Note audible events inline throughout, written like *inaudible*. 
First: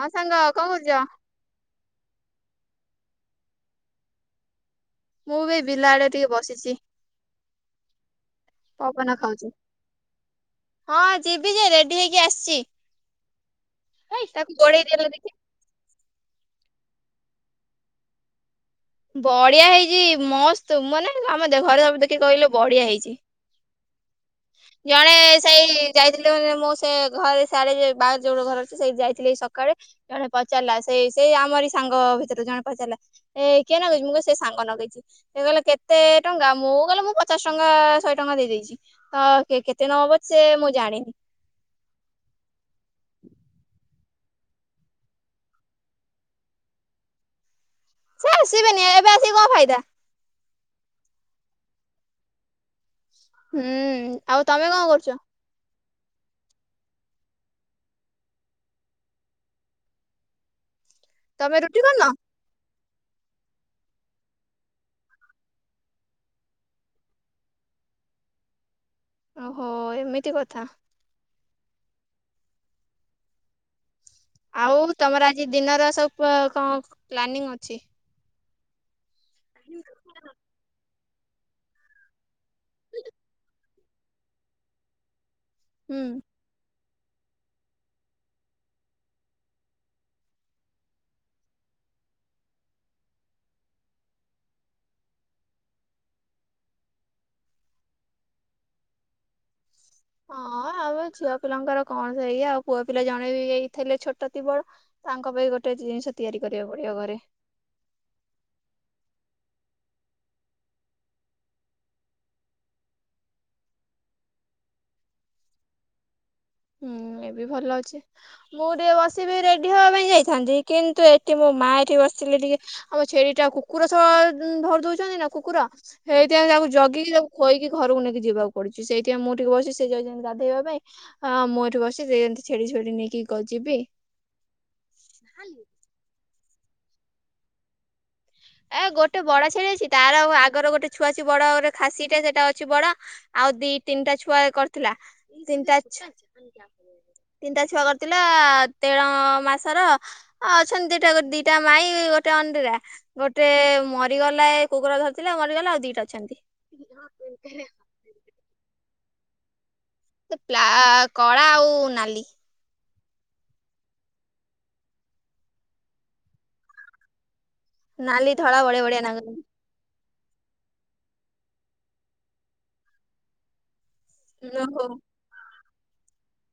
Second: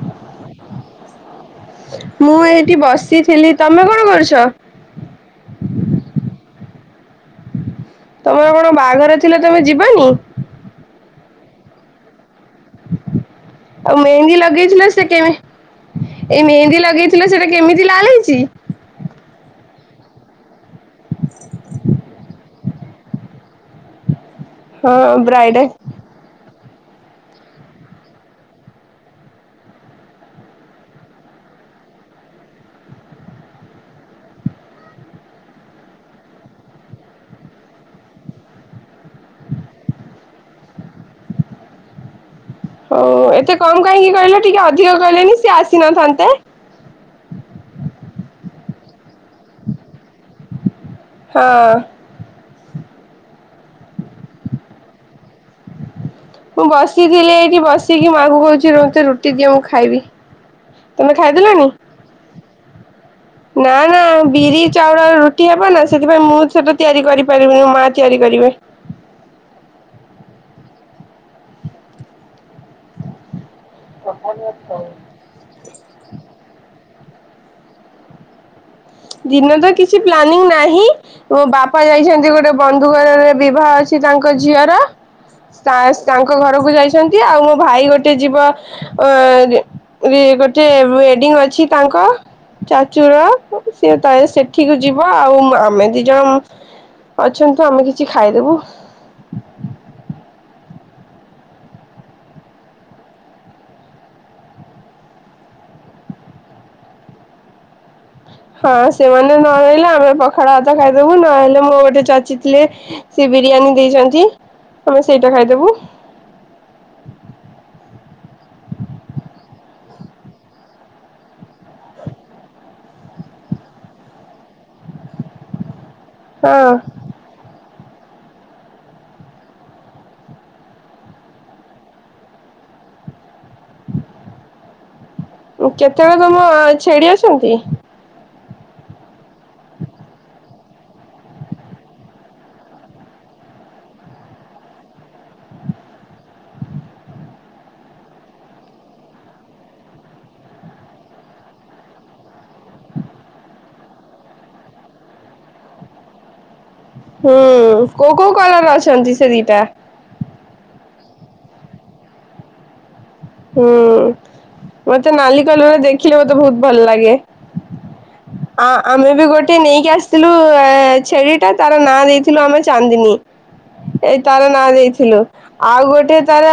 ହଁ ସାଙ୍ଗ କଣ କରୁଚ। ମୁଁ ଏଇଠି ବସିଥିଲି ତମେ କଣ କରୁଚ? ମୁଁ ବି ବିଲ ଆଡେ ଟିକେ ବସିଚି। ତମର କଣ ପବନ ବାହାଘର ଥିଲା। ଖାଉଛି। ତମେ ଯିବନି? ହଁ ଯିବି ଯେ ରେଡି ହେଇକି ଆସିଚି। ଆଉ ମେହେନ୍ଦୀ ଲଗେଇଥିଲ ଦେଲ ସେ ଦେଖି। କେମି ଏଇ ମେହେନ୍ଦୀ ଲଗେଇଥିଲ ସେଟା କେମିତି ଲାଲ ହେଇଚି? ବଢିଆ ହେଇଚି ମସ୍ତ ମନେ ଆମ ଦେ ଘରେ ସବୁ ଦେଖି କହିଲେ ବଢିଆ ହେଇଚି। ହଁ ଜଣେ ବ୍ରାଇଡ ସେଇ ଯାଇଥିଲେ ମାନେ ମୁଁ ସେ ଘରେ ସିଆଡେ ଯୋଉ ବାହାରେ ଯୋଉ ଲୋ ଘର ଅଛି। ସେଇ ଯାଇଥିଲିଏ ଇ ସକାଳେ ଜଣେ ପଚାରିଲା ସେଇ ସେଇ ଆମରି ସାଙ୍ଗ ଭିତରୁ ଜଣେ ପଚାରିଲା। ଏ କିଏ ନଗେଇଚି? ମୁଁ କହି ସେ ସାଙ୍ଗ ନଗେଇଚି। ସେ କହିଲେ କେତେ ଟଙ୍କା? ମୁଁ କହିଲେ ମୁଁ ପଚାଶ ଟଙ୍କା ଶହେ ଟଙ୍କା ଦେଇଦେଇଚି। ହ କେ-କେତେ ନବ ବୋଲି ସେ ମୁଁ ଜାଣିନି। ହୋଉ ଏତେ କମ୍ କାହିଁକି କହିଲ? ଟିକେ ଅଧିକ କହିଲେନି ସିଏ ଆସିନଥାନ୍ତେ। ସେ ଆସିବେନି ଏବେ ଆସିକି କଣ ଫାଇଦା। ହଁ। ହୁଁ। ଆଉ ତମେ କଣ କରୁଚ? ମୁଁ ବସିଥିଲି ଏଇଠି ବସିକି ମାଆଙ୍କୁ କୋହୁଚି ରୁ-ରୁଟି ଦିଅ ମୁଁ ଖାଇବି। ତମେ ଖାଇଦେଲଣି? ରୁଟି କରିନ? ନାଁ ନାଁ ବିରି ଚାଉଳରେ ରୁଟି ହେବ ନା ସେଥିପାଇଁ ମୁଁ ସେଟା ତିଆରି କରିପାରିବିନି ମା ତିଆରି କରିବେ। ଓହୋ ଏମିତି କଥା। ଆଉ ତମର ଆଜି ଦିନର ସବୁ ପ କଣ ପ୍ଲାନିଂ ଅଛି? ଦିନରେ ତ କିଛି ପ୍ଲାନିଂ ନାହିଁ। ମୋ ବାପା ଯାଇଚନ୍ତି ଗୋଟେ ବନ୍ଧୁ ଘରରେ ବିବାହ ଅଛି ତାଙ୍କ ଝିଅର। ସାଏ ହୁଁ ତାଙ୍କ ଘରକୁ ଯାଇଚନ୍ତି ଆଉ ମୋ ଭାଇ ଗୋଟେ ଯିବ ଅଂ ରେ ଗୋଟେ ୱେଡିଙ୍ଗ ଅଛି ତାଙ୍କ ଚାଚୁର। ସିଏ ତାର ସେଠିକୁୁ ଯିବ ଆଉ ଆମେ ଦି ଜଣ ମୁଁ ଅଛନ୍ତୁ। ଆମେ କିଛି ଖାଇଦୋବୁ। ହଁ ଆମେ ଛୁଆ ପିଲାଙ୍କର କଣ ସେଇଆ ଆଉ ପୁଅ ପିଲା ଜଣେ ବି ହେଇ ଥିଲେ ଛୋଟ ତି ବର ତାଙ୍କ ପାଇଁ ଗୋଟେ ଜିନିଷ ତିଆରି କରିବାକୁ ପଡିବ ଘରେ। ହଁ ସେମାନେ ନହଲେ ଆମେ ପଖାଳ ହାତ ଖାଇଦୋବୁ ନହେଲେ ମୋ ଗୋଟେ ଚାଚି ଥିଲେ ସେ ବିରିୟାନୀ ଦେଇଚନ୍ତି। ତମେ ସେଇଟା ଖାଇଦୋବୁ। ହୁଁ ଏବେ ଭଲ ଅଛି। ମୁଁ ଟିକେ ବସିବି ରେଡି ହବା ପାଇଁ ଯାଇଥାନ୍ତି କିନ୍ତୁ ଏଠି ମୋ ମା ଏଠି ବସିଲେ ଟିକେ ଆମ ଛେଳି ଟା କୁକୁର ସହ ଧରି ଦୋଉଚନ୍ତି ନା କୁକୁର ହେଇଥିପାଇଁ ତାକୁ ହଁ ଜଗିକି ତାକୁ କହିକି ଘରକୁ ନେଇକି ଯିବାକୁ ପଡୁଚି। ସେଇଥିପାଇଁ ମୁଁ ଟିକେ ବସିଚି ସେ ଯାଇଚନ୍ତି ଗାଧେଇବା ପାଇଁ ହଁ ମୁଁ ଏଠି ବସିଚି ସେ ଯେମତି ଛେଳି, ଛେଳି ନେଇକି କ ଯିବି। କେତେବେଳେ ତମ ଛେଡି ଅଛନ୍ତି? ଏ ଗୋଟେ ବଡ ଛେଳି ଅଛି। ତାର ଆଉ ଆଗର ଗୋଟେ ଛୁଆ ଅଛି ବଡରେ ଖାସୀଟେ ସେଟା ଅଛି ବଡ। ଆଉ ଦି ତିନିଟା ଛୁଆ କରିଥିଲା। ତିନିଟା ଛୁ ତିନିଟା ଛୁଆ କରିଥିଲା ତେର ମାସର ଅ ଅଛନ୍ତି ଦିଇଟା ଗୋ ଦିଟା ମାଇ ଗୋଟେ ଅଣ୍ଡିରା। ଗୋଟେ ମରିଗଲା ଏ କୁକୁର ଧରିଥିଲେ ମରିଗଲା ଆଉ ଦିଇଟା ଅଛନ୍ତି। ହୁଁ କୋଉ କୋଉ କଲର ଅଛନ୍ତି ସେ ଦିଇଟା? ସେ ବ୍ଲା କଳା ଆଉ ନାଲି। ହୁଁ ମତେ ନାଲି କଲର ଦେଖିଲେ ମତେ ବୋହୁତ ଭଲ ଲାଗେ। ନାଲି ଧଳା ଅଁ, ବଢିଆ ବଢିଆ ଆମେ ବି ନାଗୁଛନ୍ତି। ଗୋଟେ ନେଇକି ଆସ ଥିଲୁ ଏ, ଛେଳି ଟା ତାର ନାଁ ଦେଇଥିଲୁ ଆମେ ଚାନ୍ଦିନୀ। ଏଇ ତାର ନାଁ ଓହୋ ଦେଇଥିଲୁ, ଆଉ ଗୋଟେ ତାର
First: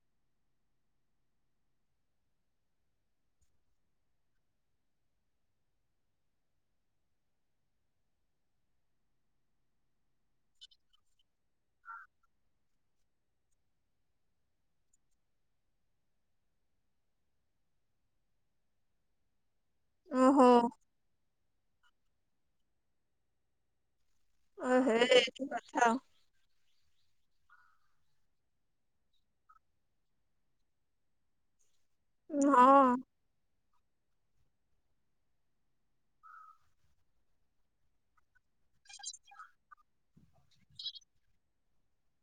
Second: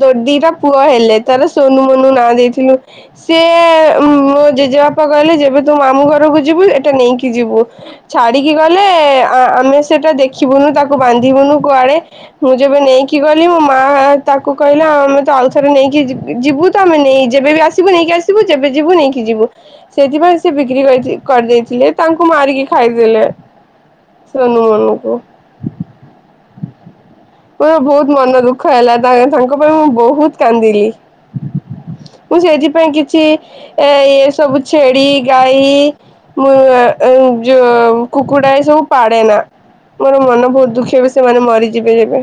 ଦ- ଦିଟା ପୁଅ ହେଲେ। ତାର ସୋନୁ ମନୁ ନାଁ ଦେଇଥିଲୁ। ସିଏ ମୋ ଜେଜେବାପା କହିଲେ ଯେବେ ତୁ ମାମୁଁ ଘରକୁ ଯିବୁ ଏଟା ନେଇକି ଯିବୁ। ଛାଡିକି ଗଲେ ଆ, ଆମେ ସେଟା ଦେଖିବୁନୁ ତାକୁ ବାନ୍ଧିବୁନୁ କୁଆଡେ ମୁଁ ଯେବେ ନେଇକି ଗଲି ମୋ ମା ତାକୁ କହିଲା ଆମେ ତ ଅଉଥରେ ନେଇକି ଯିବ ଯିବୁ ତ ଆମେ ନେଇ ଯେବେ ବି ଆସିବୁ ନେଇକି ଆସିବୁ ଯେବେ ଯିବୁ ନେଇକି ଯିବୁ। ସେଥିପାଇଁ ଓହୋ ସେ ବିକ୍ରି କରି କରିଥି କରଦେଇଥିଲେ ତାଙ୍କୁ ମାରିକି ଖାଇଦେଲେ। ସୋନୁ ଓ ମନୁ ହେ କୁ। ଏମିତି କଥା ମୋର ବହୁତ ମନ ଦୁଃଖ ହେଲା ତା-ତାଙ୍କ ପାଇଁ ମୁଁ ବହୁତ କାନ୍ଦିଲି। ମୁଁ ଆଉ ସେଇଥିପାଇଁ ହଁ। କିଛି ଏ ଏଇ ସବୁ ଛେଳି ଗାଈ ମୁଁ ଆ, ଆଉ ଯୋ *unintelligible* କୁକୁଡ଼ା ଏ ସବୁ ପାଡ଼େ ନା, ମୋର ମନ ବହୁତ ଦୁଃଖୀ ହେବେ ସେମାନେ ମରିଯିବେ ଯେବେ।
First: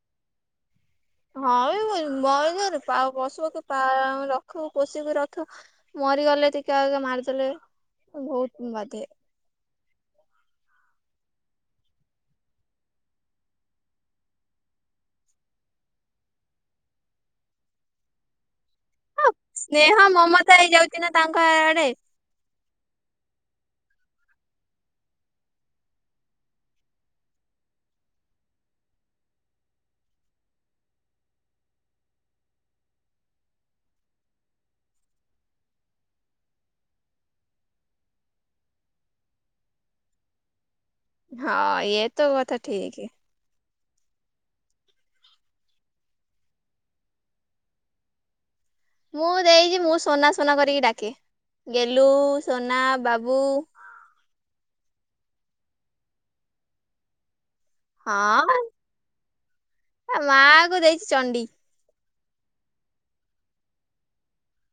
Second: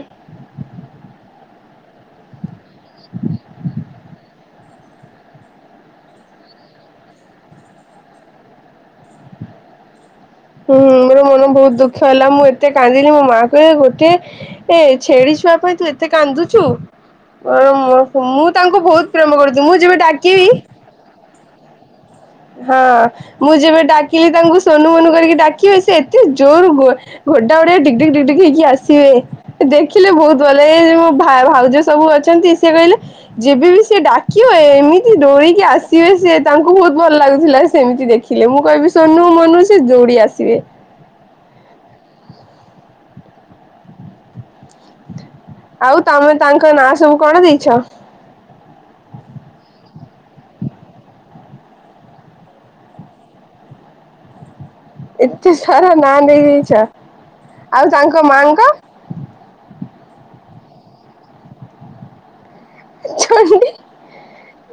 ହଁ ଏଇ ମୁଇ *unintelligible* ପା-ପଶୁକୁ ପା-ରଖୁ ପୋଷିକି ରଖୁ ମରିଗଲେ ଟିକେ ଆଗେ ମାରିଦେଲେ ବହୁତ ବାଧେ। ହୁଁ, ମୋର ମନ ବହୁତ ଦୁଃଖ ହେଲା ମୁଁ ଏତେ କାନ୍ଦିଲି ମୋ ମାଆ କୁହେ ଗୋଟେ ଏ ଛେଳିଛୁଆ ପାଇଁ ତୁ ଏତେ କାନ୍ଦୁଛୁ, ଅ, ମୋ ସ- ମୁଁ ତାଙ୍କୁ ବହୁତ ପ୍ରେମ କରୁଚୁ, ମୁଁ ଯେବେ ଡାକିବି କିନା ତାଙ୍କ ଆରେ ହଁ ମୁଁ ଯେବେ ଡାକିଲି ତାଙ୍କୁ ସୋନୁ ମନୁ କରିକି ଡାକିବି ସେ ଏତେ ଜୋରୁ ଗୋ ଘୋଡା ଗୋଡି ଡିଗ୍ ଡିଗ୍ ଡିଗ୍ ହେଇକି ଆସିବେ। ଏ ଦେଖିଲେ ବହୁତ ଭଲ ଲାଗେ, ଏଇ ଯୋଉ ମୋ ଭା- ଭାଉଜ ସବୁ ଅଛନ୍ତି ସିଏ କହିଲେ ଯେବେ ବିି ସିଏ ଡାକିବ ଏ, ଏମିତି ଦୌଡିକି ଆସିବେ ସେ ତାଙ୍କୁ ବହୁତ ଭଲ ଲାଗୁଥିଲା ସେମିତି ଦେଖିଲେ, ମୁଁ କହିବି ସୋନୁ ମନୁ ସେ ଦୌଡି ଆସିବେ। ହଁ ଏ ତ କଥା ଠିକି। ଆଉ ତୋମେ ତାଙ୍କ ନାଁ ସବୁ କଣ ଦେଇଛ? ମୁଁ ଦେଇଚି ମୁଁ ସନା ସନା କରିକି ଡାକେ, ଗେଲୁ, ସନା, ବାବୁ। ଏତେ ସାରା ନାଁ ଦେଇଦେଇଛ। ହଁ ମନ୍ ଏ ମାଙ୍କୁ ଦେଇଛି ଚଣ୍ଡି। ଚଣ୍ଡୀ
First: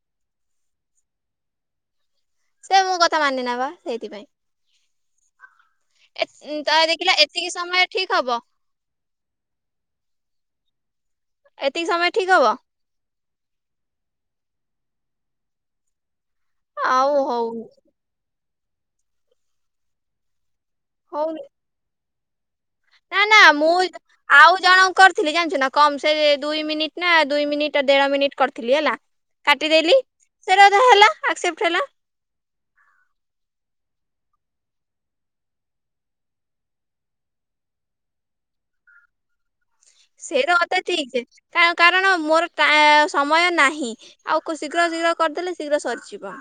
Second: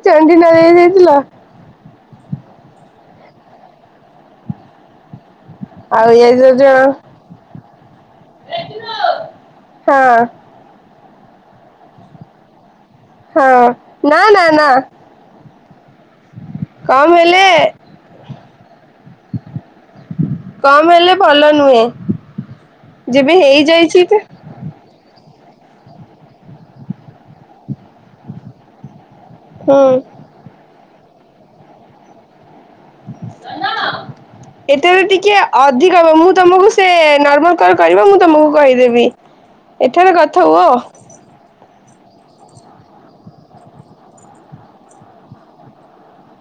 ଚଣ୍ଡୀ ନାଁ ଦେଇ ଦେଇଥିଲ। ସେ ମୋ କଥା ମାନେନା ବା ସେଇଥିପାଇଁ। ଆଉ ଏ ଯୋଉ ଉଁ, ତ ଜଣ ଦେଖିଲ ଏତିକି ସମୟ ଠିକ ହବ? ହଁ। ଏତିକି ସମୟ ଠିକ୍ ହବ? ହଁ ନା, ନା, ନା। କମ୍ ଆଉ ହେଲେ ହଉନି କମ୍ ହେଲେ ହଉନି ଭଲ ନୁହେଁ। ନା, ଯେବେ ନା ମୁଁ ହେଇଯାଇଛି ତ ଆଉ ଜଣଙ୍କର ଥିଲି ଜାଣିଛୁ ନା, କମ ସେ ଦୁଇ ମିନିଟ୍ ନା ଦୁଇ ମିନିଟ୍ ଦେଢ଼ ମିନିଟ୍ କରିଥିଲି ହେଲା। ହୁଁ କାଟିଦେଲି ସେରା ତ ହେଲା ଆକ୍ସେପ୍ଟ ହେଲା। *unintelligible* ଏଥର ଟିକେ ଅଧିକ ହବ, ମୁଁ ତୋମକୁ ସେ ନର୍ମାଲ୍ କଲ୍ କରିବ ମୁଁ ତୋମକୁ କହିଦେବି। ଏଠାରେ କଥା ହୁଅ। ଠିକ୍ ଅଛି। କାରଣ ମୋର ସମୟ ନାହିଁ। ଆଉ ଶୀଘ୍ର ଶୀଘ୍ର କରିଦେଲେ ଶୀଘ୍ର ସରିଯିବ।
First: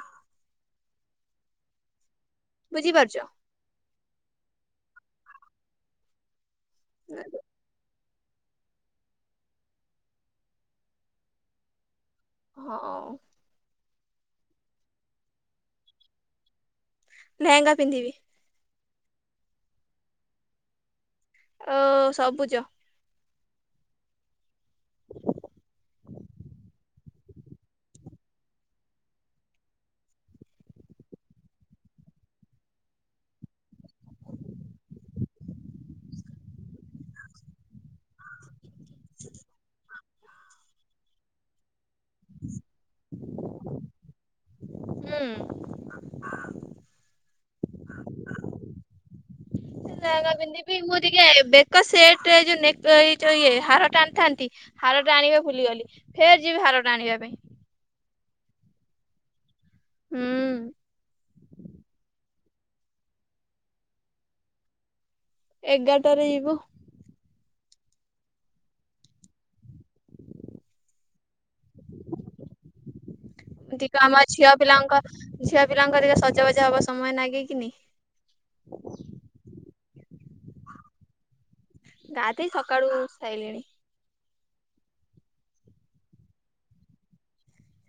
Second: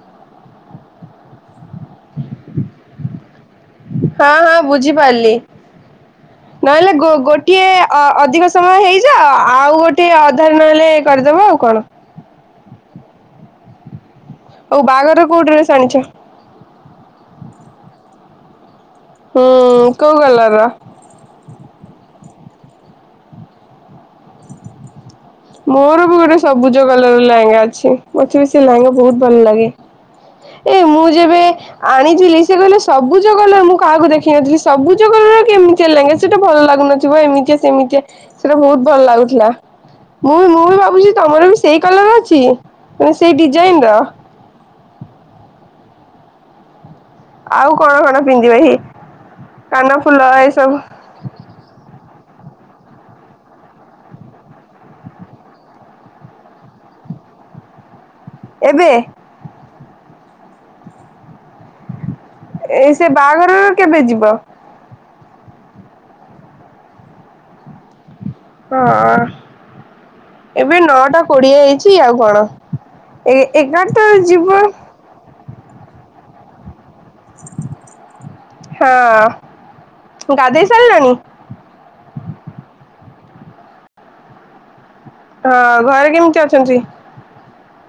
ବୁଝିପାରୁଛ। ହଁ ହଁ ବୁଝିପାରିଲି ନହେଲେ ଗୋଟିଏ ଅ ଅଧିକ ସମୟ ହେଇଯା ଆଉ ଗୋଟେ ଅଧାର ନହେଲେ କରିଦବ ଆଉ କଣ। ହଁ। ଓଉ ବାହାଘର କୋଉ ଡ୍ରେସ ଆଣିଛ। ଲହେଙ୍ଗା ପିନ୍ଧିବି। ହୁଁ କଉ କଲର? ସବୁଜ। ହ *unintelligible* ମୋର ବି ଗୋଟେ ସବୁଜ କଲର ର ଲେହେଙ୍ଗା ଅଛି ମତେ ବି ସେ ଲେହେଙ୍ଗା ବହୁତ ଭଲ ଲାଗେ। ଏ ମୁଁ ଯେବେ ଆଣିଥିଲି ସେ କହିଲେ ସବୁଜ କଲର ମୁଁ କାହାକୁ ଦେଖିନଥିଲି ସବୁଜ କଲର କେମିତି ସେ ଲେଗିନ୍‌ସ ଟା ଭଲ ଲାଗୁନଥିବ ଏମିତିଆ ସେମିତିଆ ସେଇଟା ବହୁତ ଭଲ ଲାଗୁଥିଲା। *inaudible* ମୁଁ ମୁଁ ବି ଭାବୁଛି ତମର ବି ସେଇ କଲର ଅଛି, ସେଇ ଡିଜାଇନ ର। ହୁଁ। ଆଉ କଣ କଣ ପିନ୍ଧିବେ ଇ। ଲହେଙ୍ଗା ପିନ୍ଧିବିି ମୁଁ ଟିକେ ବେକ ସେଟ ଏ ଯୋଉ ନେକ ଏ ଯେଉ ଇଏ ହାର ଟ ଆଣିଥାନ୍ତି। ହାର ଟା ଆଣିବା ଭୁଲିଗଲି ଫେର ଯିବି ହାରଟା ଆଣିବା ପାଇଁ। ଏବେ। ହଁ। ଏଇ ସେ ବାହାଘରରୁ କେବେ ଯିବ। ଏଗାରଟାରେ ଯିବୁ। ହଁ। ଏବେ ନଅଟା କୋଡିଏ ହେଇଛି ଆଉ କଣ ଏ ଏଗାରଟାରେ ଯିବୁ। ଝିଆ ପିଲାଙ୍କର ଟିକେ ସଜ ବାଜ ହବାକୁ ସମୟ ନାଗେଇକିନି। ହଁ ଗାଧେଇ ସାରିଲଣି। ଗା ଦେଇ ସକାଳୁ ସାଇଲିଣି ହଁ ଘରେ କେମିତି ଅଛନ୍ତି?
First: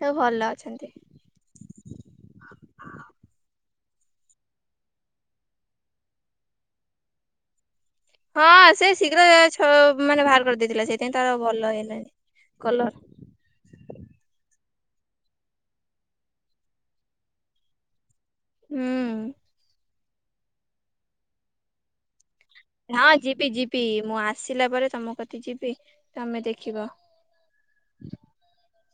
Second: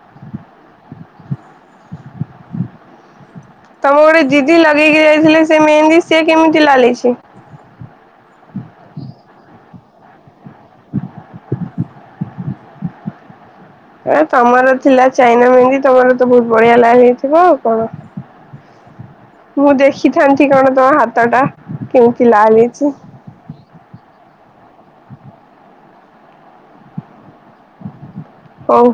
ସ ଭଲ ଅଛନ୍ତି। ତମକୁ ଗୋଟେ ଜିଦି ଲଗେଇକି ଯାଇଥିଲେ ସେ ମେହେନ୍ଦି ସିଏ କେମିତି ଲାଗିଛି। ହଁ ସେ ଶୀଘ୍ର ଛ ମାନେ ବାହାର କରିଦେଇଥିଲା ସେଇଥିାଇଁ ତାର ଭଲ ହେଇ *unintelligible* ଏ ତମର ଥିଲା ଚାଇନା ମେହନ୍ଦି ତମର ତ ବହୁତ ବଢିଆ ଲାଲ୍ ହେଇଥିବ ଆଉ ନା କଣ? ହଁ। ମୁଁ ଦେଖିଥାନ୍ତି କଣ ତମ ହାତ ଟା କେମିତି ଲାଲ ହେଇଛି। ହଁ ଯିବି ଯିବି ମୁଁ ଆସିଲା ପରେ ତମ କତି ଯିବି ତମେ ଦେଖିବ। ହଁ। ହଉ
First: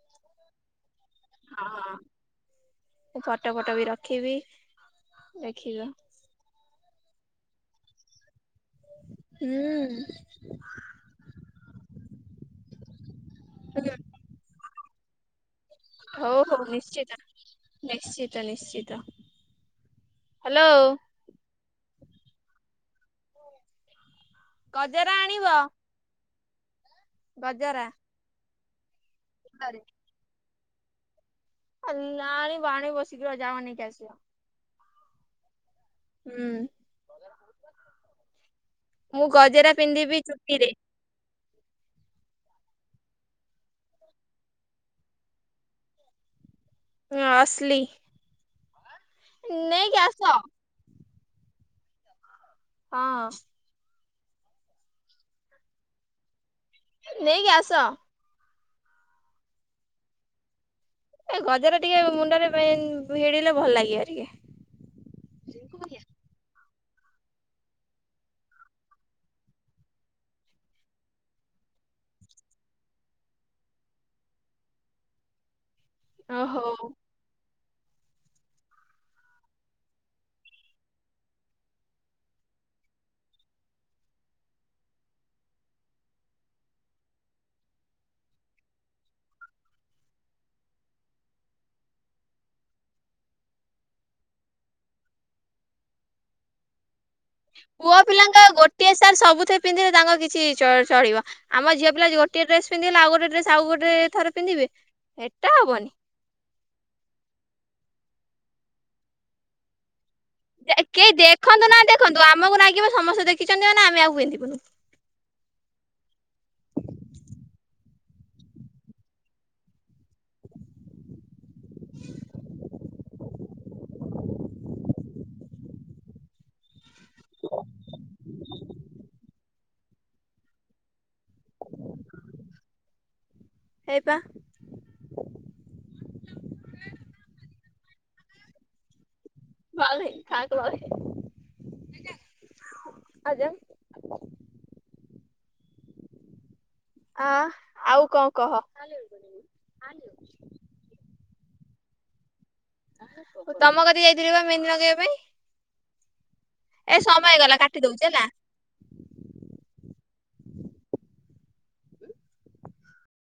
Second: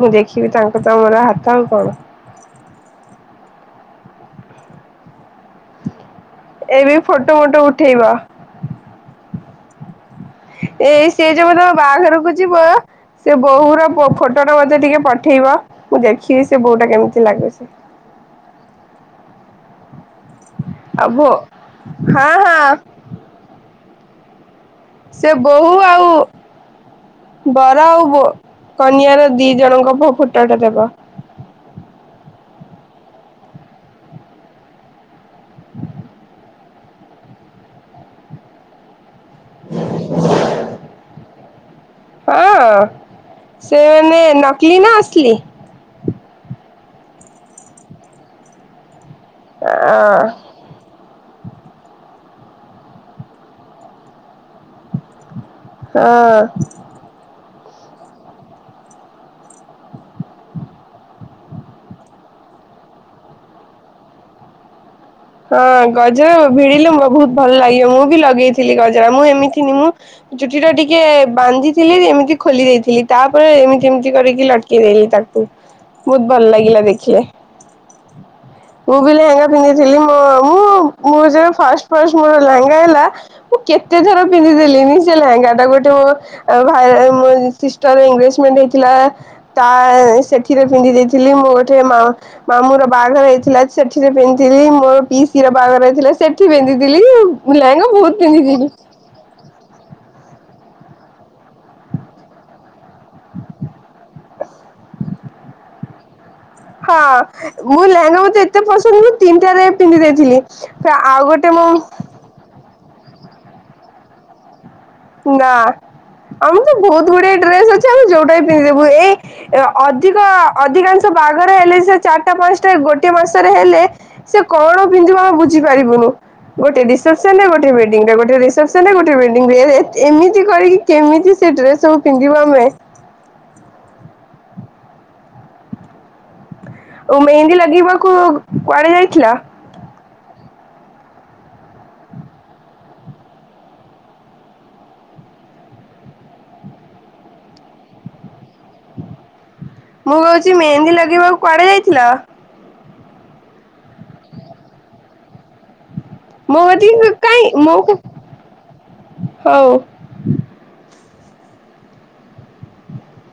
ମୁଁ ଦେଖିବି ତାଙ୍କ ତମର ହାତ। ଆଉ ହଁ କଣ। ମୁଁ ଫଟୋ ଫଟୋ ବି ରଖିବି, ଦେଖିବା। ଏ ବି ଫୋଟୋ ଫଟୋ ଉଠେଇବ। ହୁଁ। ଏଇ ସେ ଯେବେ ତମ ବାହାଘରକୁ ଯିବ। ସେ ବୋହୁ ର ଫଟୋଟା ମତେ ଟିକେ ପଠେଇବ ମୁଁ ହଉ ଦେଖିବି ହଉ ସେ ବୋହୁଟା ନିଶ୍ଚିତ କେମିତି ଲାଗୁଛି। ନିଶ୍ଚିତ ନିଶ୍ଚିତ ହ୍ୟାଲୋ। ଆବୁ ହଁ ହଁ। ଗଜରା ସେ ଆଣିବ ବୋହୂ ଆଉ ବର ଗଜରା। ଆଉ ବୋ କନ୍ୟାର ଦି ଜଣଙ୍କ ପୁଅ ଫୁଟଟା ଦବ। ନାଇଁ ବାଣୀ ବସିକି ଯାଅ ନେଇକି ଆସିବ। ହ ହୁଁ ମୁଁ ଗଜରା ପିନ୍ଧିବି ଚୁଟିରେ। ହଁ ସେ ମାନେ ନକଲି ନା ଅସଲି। ହଁ ଅସଲି ନେଇ କି ଆଁ ଆସ। ହଁ। ହଁ। ନେଇକିଆସ। ଏ ଗଜରା ଟିକେ ମୁଣ୍ଡରେ ଭିଡିଲେ ଭଲ ଲାଗିବ ଟିକେ ହଁ ଗଜରା ଭିଡିଲେ ବହୁତ ଭଲ ଲାଗିବ ମୁଁ ବି ଲଗେଇଥିଲି ଗଜରା ମୁଁ ଏମିତିନି ମୁଁ ଚୁଟି ଟା ଟିକେ ବାନ୍ଧିଥିଲି ଏମିତି ଖୋଲି ଦେଇଥିଲି ତାପରେ ଏମିତି ଏମିତି କରିକି ଲଟକେଇ ଦେଲି ତାକୁ ବହୁତ ଭଲ ଓହୋ ଲାଗିଲା ଦେଖିଲେ ମୁଁ ବି ଲେହେଙ୍ଗା ପିନ୍ଧିି ହେଲେ ମୁଁ ମୋର ଯେବେ ଫାଷ୍ଟ ଫାଷ୍ଟ ମୋର ଲାହାଙ୍ଗା ହେଲା। ମୁଁ କେତେ ଥର ପିନ୍ଧିଦେଲିନି ସେ ଲେହେଙ୍ଗା ଟାକୁ ଗୋଟେ ଆ ଭାଇରେ ମୋ ସିଷ୍ଟର ଏଙ୍ଗ୍ରାଜମେଣ୍ଟ ହେଇଥିଲା। ତା ସେଠିରେ ପିନ୍ଧି ଦେଇଥିଲି ମୁଁ ଗୋଟେ ମା ମାମୁ ର ବାହାଘର ହେଇଥିଲା ସେଠିରେ ପିନ୍ଧ ଥିଲି ମୋର ପିଇଶିର ବାହାଘର ହେଇଥିଲା ସେଠି ପିନ୍ଧିଥିଲି ଲେହେଙ୍ଗା ବହୁତ ପିନ୍ଧିଥିଲି। ତାର୍ ସବୁଥିରେ ପିନ୍ଧିବେ ତାଙ୍କର କିଛି ଚଳିବ। ଆମ ଝିଅ ପିଲା ଗୋଟିଏ ଡ୍ରେସ୍ ପିନ୍ଧିଲେ ଆଉ ଗୋଟେ ଡ୍ରେସ୍ ଆଉ ଗୋଟ ଥର ପିନ୍ଧିବେ ଏଟା ହବନି। ହଁ ମୁଁ ଲେହେଙ୍ଗା ମତେ ଏତେ ପସନ୍ଦ ମୁଁ ତିନିଟାରେ ପିନ୍ଧି ଦେଇଥିଲି। କେହି ଆଉ ଗୋଟେ ଦେଖନ୍ତୁ ନା ମୋ ଦେଖନ୍ତୁ ଆମକୁ ନାଗିବ ସମସ୍ତେ ଦେଖିଛନ୍ତି ମାନେ ଆମେ ଆଉ ପିନ୍ଧିବୁନୁ। ନା ଆମକୁ ତ ବହୁତ ବଢିଆ ଡ୍ରେସ୍ ଅଛି ଆମେ ଯୋଉଟା ବି ପିନ୍ଧିିଦବୁ ଏଇ ଏ ଅଧିକ ଅଧିକାଂଶ ବାହାଘର ହେଲେ ସେ ଚାରିଟା ପାଞ୍ଚଟା ଗୋଟିଏ ମାସରେ ହେଲେ ସେ କଣ ପିନ୍ଧିବ ଆମେ ବୁଝିପାରିବୁନୁ ଗୋଟେ ଦିସ୍ ରିସେପ୍ସନ୍ ଗୋଟେ ୱେଡିଙ୍ଗ୍ ରେ, ଗୋଟେ ରିସେପ୍ସନ୍ ଗୋଟେ ୱେଡିଙ୍ଗ୍ରେ ଏ ଏ ଏମିତି କରିକି କେମିତି ସେ ଡ୍ରେସ୍ ସବୁ ପିନ୍ଧିବୁ ଆମେ? ହେଇପା ଓ ମେହେନ୍ଦୀ ଲଗେଇବାକୁ କୁଆଡେ ଯାଇଥିଲ? *inaudible* ଆ ଆଉ କଣ କହ? ମୁଁ କହୁଛି ମେହେନ୍ଦୀ ଲଗେଇବାକୁ କୁଆଡେ ଯାଇଥିଲ? ତମ କତିକି ଯାଇଥଲି ପା ମେହେନ୍ଦି ନଗେଇବା ପାଇଁ। ମୋ ଏ କତିକି ସମୟ କାଇଁ ହେଇଗଲା ମୋ କାଟି ଦଉଛି ହେଲା। ହଉ।